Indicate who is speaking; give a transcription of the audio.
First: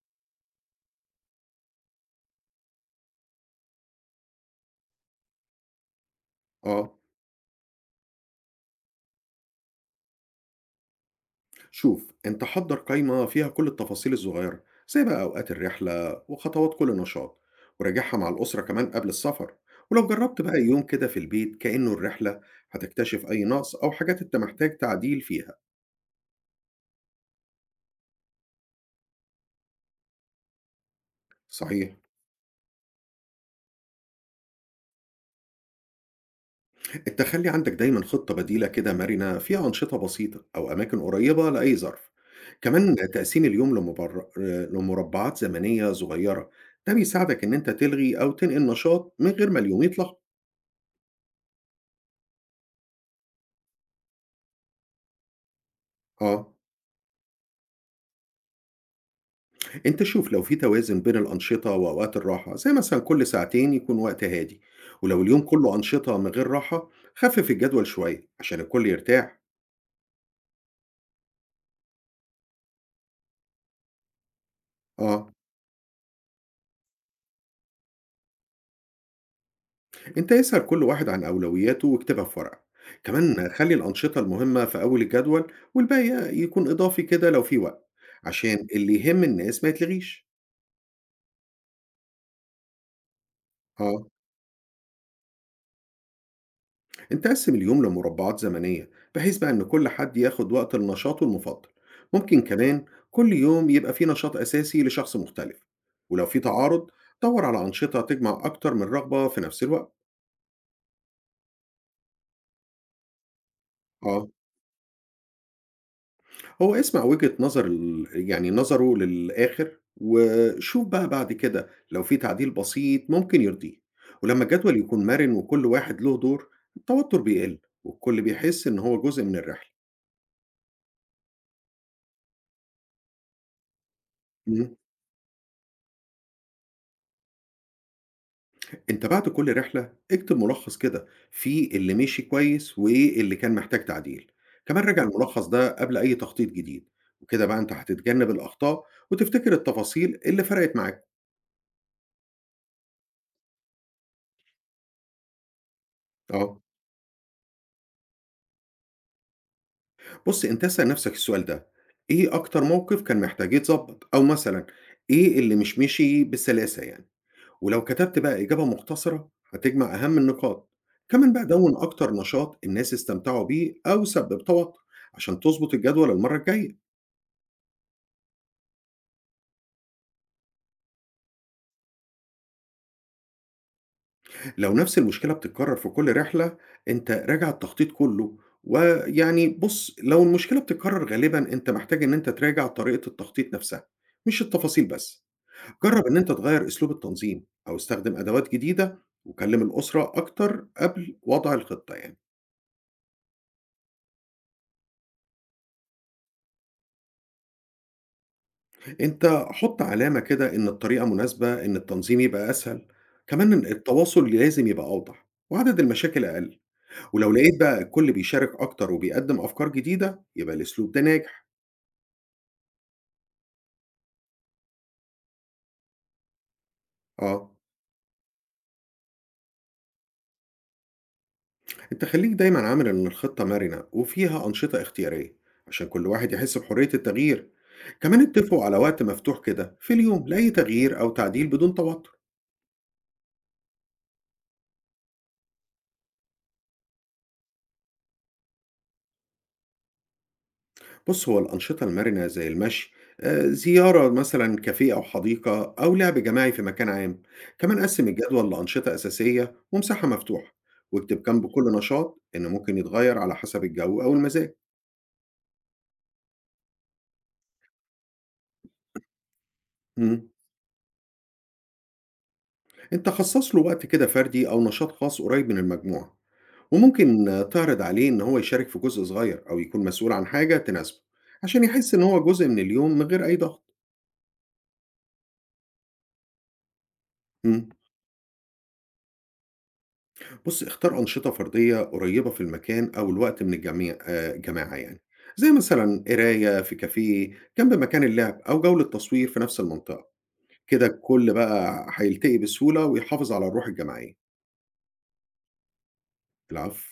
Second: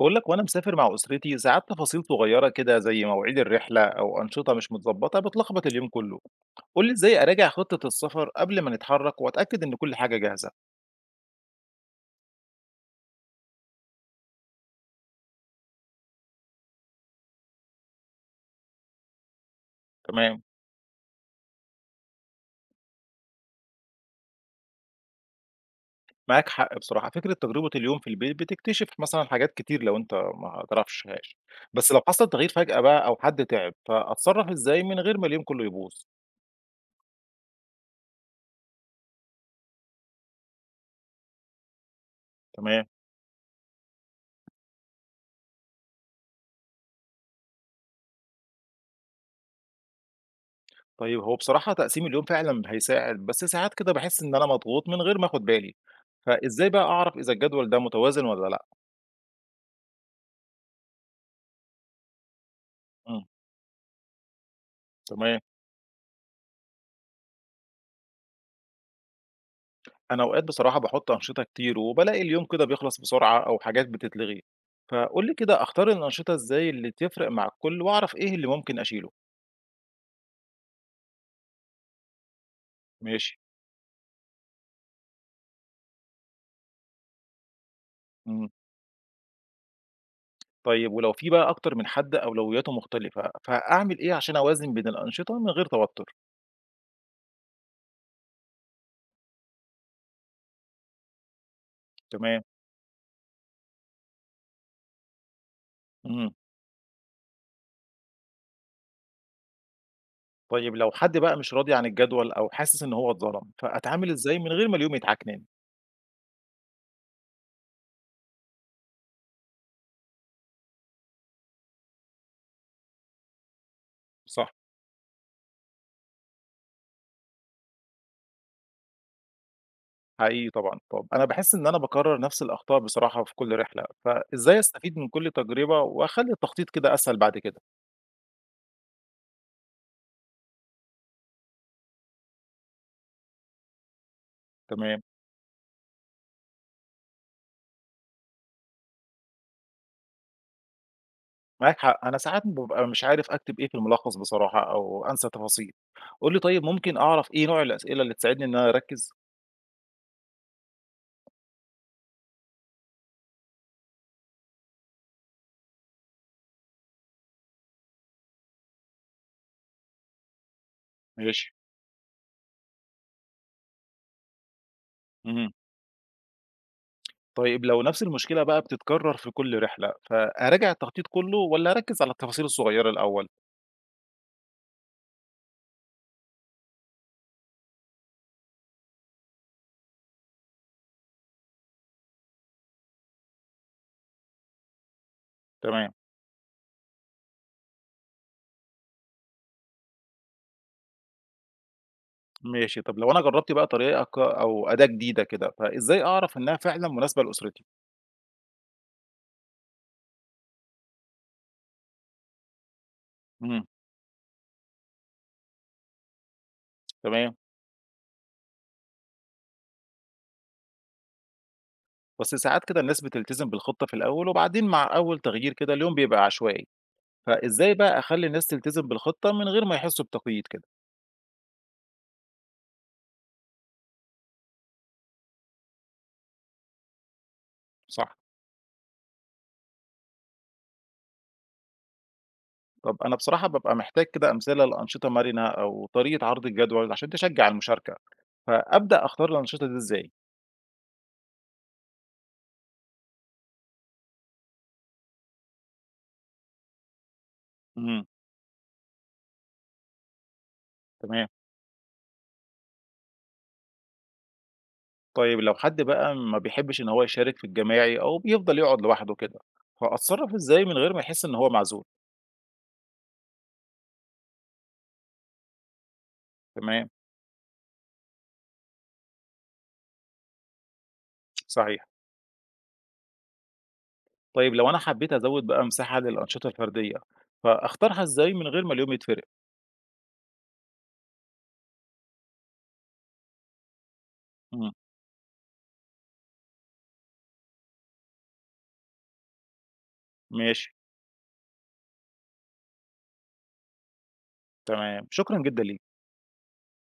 Speaker 1: باقول لك وأنا مسافر مع أسرتي ساعات تفاصيل صغيرة كده زي مواعيد الرحلة أو أنشطة مش متضبطة بتلخبط اليوم كله، قُل لي
Speaker 2: آه،
Speaker 1: إزاي أراجع خطة السفر قبل ما نتحرك وأتأكد إن كل حاجة جاهزة؟
Speaker 2: شوف أنت حضّر قايمة فيها كل التفاصيل الصغيرة، زي بقى أوقات الرحلة وخطوات كل نشاط، وراجعها مع الأسرة كمان قبل السفر، ولو جرّبت
Speaker 1: تمام،
Speaker 2: بقى يوم كده في البيت كإنه الرحلة، هتكتشف أي نقص أو حاجات أنت محتاج تعديل فيها،
Speaker 1: معاك حق بصراحة، فكرة تجربة اليوم في البيت بتكتشف مثلًا حاجات كتير لو أنت ما تعرفشهاش، بس
Speaker 2: صحيح،
Speaker 1: لو حصل تغيير فجأة بقى أو حد تعب، فأتصرف إزاي من غير ما اليوم كله يبوظ؟
Speaker 2: أنت خلّي عندك دايمًا خطة بديلة كده مرنة فيها أنشطة بسيطة أو أماكن قريبة لأي ظرف،
Speaker 1: تمام،
Speaker 2: كمان تقسيم اليوم لمربعات زمنية صغيرة، ده بيساعدك إن أنت تلغي أو تنقل نشاط من غير ما اليوم يتلخبط.
Speaker 1: طيب هو بصراحة تقسيم اليوم فعلًا هيساعد، بس ساعات كده باحس إن أنا مضغوط من غير ما آخد بالي،
Speaker 2: آه.
Speaker 1: فإزاي بقى أعرف إذا الجدول ده متوازن والّا لأ؟
Speaker 2: انت شوف لو في توازن بين الأنشطة وأوقات الراحة زي مثلا
Speaker 1: إمم،
Speaker 2: كل ساعتين يكون وقت هادي، ولو اليوم
Speaker 1: تمام.
Speaker 2: كله أنشطة من غير راحة خفف الجدول شوية عشان الكل يرتاح.
Speaker 1: أنا أوقات بصراحة باحُط أنشطة كتير، وبالاقي اليوم كده بيخلص بسرعة أو حاجات بتتلغي، فقُل
Speaker 2: اه،
Speaker 1: لي كده أختار الأنشطة إزاي اللي تفرق مع الكل، وأعرف إيه اللي ممكن أشيله؟
Speaker 2: انت اسأل كل واحد عن أولوياته واكتبها في ورقة،
Speaker 1: ماشي،
Speaker 2: كمان خلي الأنشطة المهمة في أول الجدول والباقي يكون إضافي كده لو في وقت،
Speaker 1: إمم،
Speaker 2: عشان اللي يهم الناس ما يتلغيش.
Speaker 1: طيب ولو في بقى أكتر من حد أولوياته مختلفة، فأعمل
Speaker 2: اه،
Speaker 1: إيه عشان أوازن بين الأنشطة من غير توتر؟
Speaker 2: انت قسم اليوم لمربعات زمنية بحيث بقى ان كل حد ياخد وقت لنشاطه المفضل، ممكن
Speaker 1: تمام،
Speaker 2: كمان كل يوم يبقى فيه نشاط أساسي لشخص مختلف، ولو
Speaker 1: إمم،
Speaker 2: في تعارض دور على أنشطة تجمع أكتر من رغبة في نفس الوقت.
Speaker 1: طيب لو حد بقى مش راضي عن الجدول أو حاسس إن هو اتظلم، فأتعامل
Speaker 2: اه،
Speaker 1: إزاي من غير ما اليوم يتعكنن؟
Speaker 2: هو اسمع وجهة نظر يعني نظره للآخر وشوف بقى بعد كده لو في تعديل بسيط ممكن يرضيه، ولما
Speaker 1: صح.
Speaker 2: الجدول يكون مرن وكل واحد له دور التوتر بيقل والكل بيحس ان هو جزء من الرحلة.
Speaker 1: حقيقي طبعًا، طب أنا باحس إن أنا باكرّر نفس الأخطاء بصراحة في كل رحلة، فإزاي
Speaker 2: مم.
Speaker 1: أستفيد من كل تجربة وأخلّي التخطيط كده أسهل بعد كده؟
Speaker 2: أنت بعد كل رحلة اكتب ملخص كده فيه اللي مشي كويس وإيه اللي كان محتاج تعديل، كمان راجع
Speaker 1: تمام،
Speaker 2: الملخص ده قبل أي تخطيط جديد، وكده بقى أنت هتتجنب الأخطاء وتفتكر التفاصيل اللي فرقت معاك.
Speaker 1: معاك حق، أنا ساعات بابقى مش عارف أكتب إيه في الملخص بصراحة أو أنسى تفاصيل، قُل لي
Speaker 2: أه،
Speaker 1: طيب ممكن أعرف إيه نوع الأسئلة اللي تساعدني إن أنا أركّز؟
Speaker 2: بص أنت اسأل نفسك السؤال ده، إيه أكتر موقف كان محتاج يتظبط أو مثلا إيه اللي مش مشي بالسلاسة يعني، ولو كتبت بقى إجابة مختصرة هتجمع أهم النقاط، كمان بقى
Speaker 1: ماشي،
Speaker 2: دون أكتر نشاط الناس استمتعوا بيه أو سبب توتر عشان
Speaker 1: اهم،
Speaker 2: تظبط الجدول المرة الجاية.
Speaker 1: طيب لو نفس المشكلة بقى بتتكرر في كل رحلة، فأراجع التخطيط كلّه والّا أركّز على التفاصيل الصغيّرة الأول؟
Speaker 2: لو نفس المشكلة بتتكرر في كل رحلة انت راجع التخطيط كله، ويعني بص لو المشكلة بتتكرر غالبا انت محتاج ان انت تراجع طريقة التخطيط نفسها، مش التفاصيل بس.
Speaker 1: تمام،
Speaker 2: جرب ان انت تغير اسلوب التنظيم او استخدم ادوات جديدة، وكلم الأسرة أكتر قبل وضع الخطة يعني.
Speaker 1: ماشي، طب لو أنا جرّبت بقى طريقة ك أو أداة جديدة كده، فإزاي أعرف إنها فعلًا مناسبة لأسرتي؟
Speaker 2: أنت حط علامة كده إن الطريقة مناسبة إن التنظيم يبقى أسهل، كمان إن
Speaker 1: إمم.
Speaker 2: التواصل لازم يبقى أوضح وعدد المشاكل أقل، ولو
Speaker 1: تمام.
Speaker 2: لقيت بقى الكل بيشارك أكتر وبيقدم أفكار جديدة يبقى الأسلوب ده ناجح.
Speaker 1: بس ساعات كده الناس بتلتزم بالخطة في الأول وبعدين مع أول تغيير كده اليوم بيبقى عشوائي،
Speaker 2: آه،
Speaker 1: فإزاي بقى أخلي الناس تلتزم بالخطة من غير ما يحسوا بتقييد كده؟
Speaker 2: أنت خليك دايمًا عامل إن الخطة مرنة وفيها أنشطة اختيارية عشان كل واحد يحس بحرية التغيير،
Speaker 1: صح.
Speaker 2: كمان اتفقوا على وقت مفتوح كده في اليوم لأي تغيير أو تعديل بدون توتر.
Speaker 1: طب أنا بصراحة بابقى محتاج كده أمثلة لأنشطة مرنة أو طريقة عرض الجدول عشان تشجع المشاركة، فأبدأ أختار الأنشطة دي إزاي؟
Speaker 2: بُص هو الأنشطة المرنة زي المشي، زيارة مثلًا كافيه أو حديقة أو لعب جماعي في مكان عام، كمان
Speaker 1: امم
Speaker 2: قسم الجدول لأنشطة أساسية ومساحة مفتوحة، واكتب
Speaker 1: تمام.
Speaker 2: جنب كل نشاط إنه ممكن يتغير على حسب الجو أو المزاج.
Speaker 1: طيب لو حد بقى ما بيحبش إن هو يشارك في الجماعي أو بيفضل يقعد لوحده كده،
Speaker 2: إمم،
Speaker 1: فأتصرف إزاي من غير ما يحس إن هو معزول؟
Speaker 2: أنت خصص له وقت كده فردي أو نشاط خاص قريب من المجموعة.
Speaker 1: تمام.
Speaker 2: وممكن تعرض عليه إن هو يشارك في جزء صغير أو يكون مسؤول عن حاجة تناسبه عشان
Speaker 1: صحيح.
Speaker 2: يحس إن هو جزء من اليوم من غير أي ضغط.
Speaker 1: طيب لو أنا حبيت أزوّد بقى مساحة للأنشطة الفردية،
Speaker 2: مم.
Speaker 1: فأختارها إزاي من غير ما اليوم يتفرق؟
Speaker 2: بص اختار أنشطة فردية قريبة في المكان أو الوقت من الجميع، آه،
Speaker 1: إمم،
Speaker 2: جماعة يعني، زي مثلا قراية في كافيه جنب مكان اللعب أو جولة تصوير في نفس المنطقة،
Speaker 1: ماشي،
Speaker 2: كده الكل بقى هيلتقي بسهولة ويحافظ على الروح الجماعية.
Speaker 1: تمام، شكرًا جدًا ليك.
Speaker 2: العفو.